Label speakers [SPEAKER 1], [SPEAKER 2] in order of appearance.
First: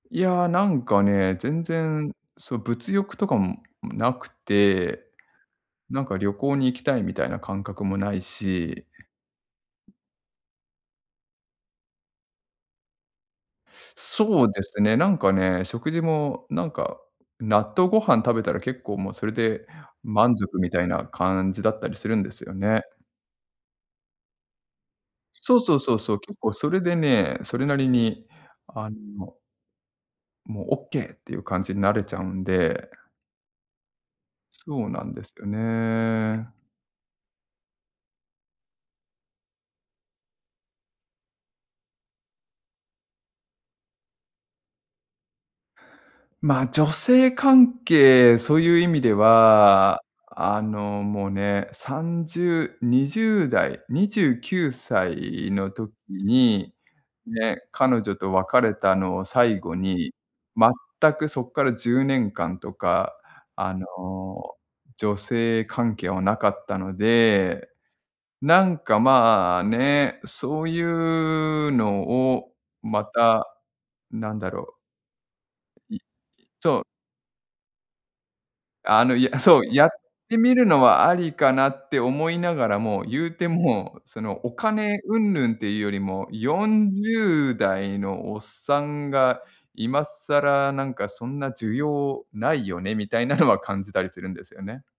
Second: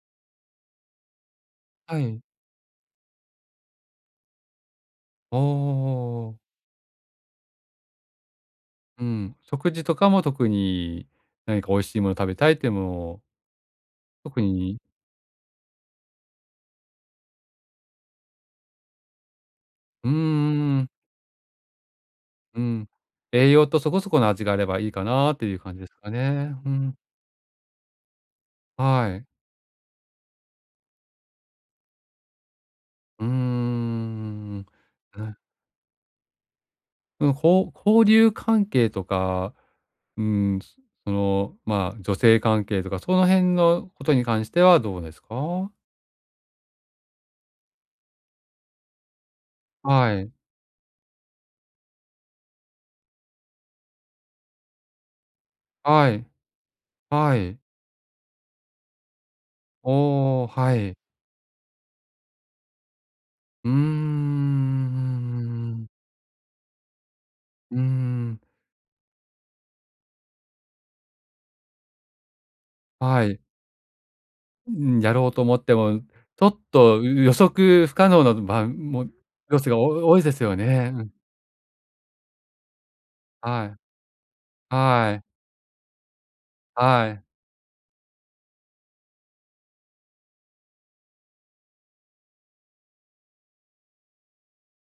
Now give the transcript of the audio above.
[SPEAKER 1] いやなんかね、全
[SPEAKER 2] は
[SPEAKER 1] 然、
[SPEAKER 2] い。
[SPEAKER 1] そ、物欲とか、ん、なくて、
[SPEAKER 2] ああ、あ
[SPEAKER 1] なんか
[SPEAKER 2] あ
[SPEAKER 1] 旅
[SPEAKER 2] ああ。
[SPEAKER 1] 行に行きたいみたいな感覚もないし。
[SPEAKER 2] うん、食事とかも特に、何か美味しいもの、食べたいってものを特
[SPEAKER 1] そうです
[SPEAKER 2] に
[SPEAKER 1] ね、なんかね、食事もなんか納豆ご飯食べたら結構もうそれで
[SPEAKER 2] うんう
[SPEAKER 1] 満足み
[SPEAKER 2] んう
[SPEAKER 1] たい
[SPEAKER 2] ん。
[SPEAKER 1] な感じだったりするんですよ
[SPEAKER 2] う
[SPEAKER 1] ね。
[SPEAKER 2] ん、栄養とそこそこの味があればいいかなとい
[SPEAKER 1] そ
[SPEAKER 2] う
[SPEAKER 1] うそ
[SPEAKER 2] 感
[SPEAKER 1] う
[SPEAKER 2] じで
[SPEAKER 1] そ
[SPEAKER 2] す
[SPEAKER 1] う
[SPEAKER 2] か
[SPEAKER 1] そう。結構
[SPEAKER 2] ね、
[SPEAKER 1] そ
[SPEAKER 2] ふ
[SPEAKER 1] れで
[SPEAKER 2] ん。
[SPEAKER 1] ね、それなりにあ
[SPEAKER 2] はい。
[SPEAKER 1] のもうオッケーっていう感じになれちゃうんで
[SPEAKER 2] うんうんうんうん
[SPEAKER 1] そうなんで
[SPEAKER 2] うん、う
[SPEAKER 1] す
[SPEAKER 2] ん。
[SPEAKER 1] よね。
[SPEAKER 2] うん、ほう交流関係とか、うーん、その、まあ、女性関係とかその辺のことに関してはどうですか？
[SPEAKER 1] ま、女性関係、そういう意味では、
[SPEAKER 2] はい。
[SPEAKER 1] あの、もうね3020代、29歳の時
[SPEAKER 2] はい。
[SPEAKER 1] に、
[SPEAKER 2] は
[SPEAKER 1] ね、
[SPEAKER 2] い。
[SPEAKER 1] 彼女と別れたのを最後に、
[SPEAKER 2] おお、はい。
[SPEAKER 1] 全くそっから10年間とか、
[SPEAKER 2] う
[SPEAKER 1] あ
[SPEAKER 2] ー
[SPEAKER 1] の、女性
[SPEAKER 2] ん。
[SPEAKER 1] 関係はなかったので、
[SPEAKER 2] うーん。
[SPEAKER 1] なんかまあね、そういうのをま
[SPEAKER 2] はい。
[SPEAKER 1] た、なんだろ
[SPEAKER 2] う
[SPEAKER 1] う
[SPEAKER 2] ん、やろうと思って
[SPEAKER 1] い
[SPEAKER 2] も、
[SPEAKER 1] い
[SPEAKER 2] ちょっ
[SPEAKER 1] そう
[SPEAKER 2] と、う予測不可能なば
[SPEAKER 1] あ
[SPEAKER 2] も
[SPEAKER 1] の、いやあ、
[SPEAKER 2] ロ
[SPEAKER 1] そう、
[SPEAKER 2] スがお
[SPEAKER 1] やっ
[SPEAKER 2] お多いで
[SPEAKER 1] て
[SPEAKER 2] す
[SPEAKER 1] み
[SPEAKER 2] よ
[SPEAKER 1] るの
[SPEAKER 2] ね、う
[SPEAKER 1] は
[SPEAKER 2] ん。
[SPEAKER 1] ありかなって思いながらも、ゆうて
[SPEAKER 2] は
[SPEAKER 1] も
[SPEAKER 2] い。
[SPEAKER 1] う、その、お金
[SPEAKER 2] はい。
[SPEAKER 1] 云々っていうよりもよん
[SPEAKER 2] は
[SPEAKER 1] じ
[SPEAKER 2] い。
[SPEAKER 1] ゅうだいのおっさんが今更なんかそんな需要ないよねみたいなのは感じたりするんですよね。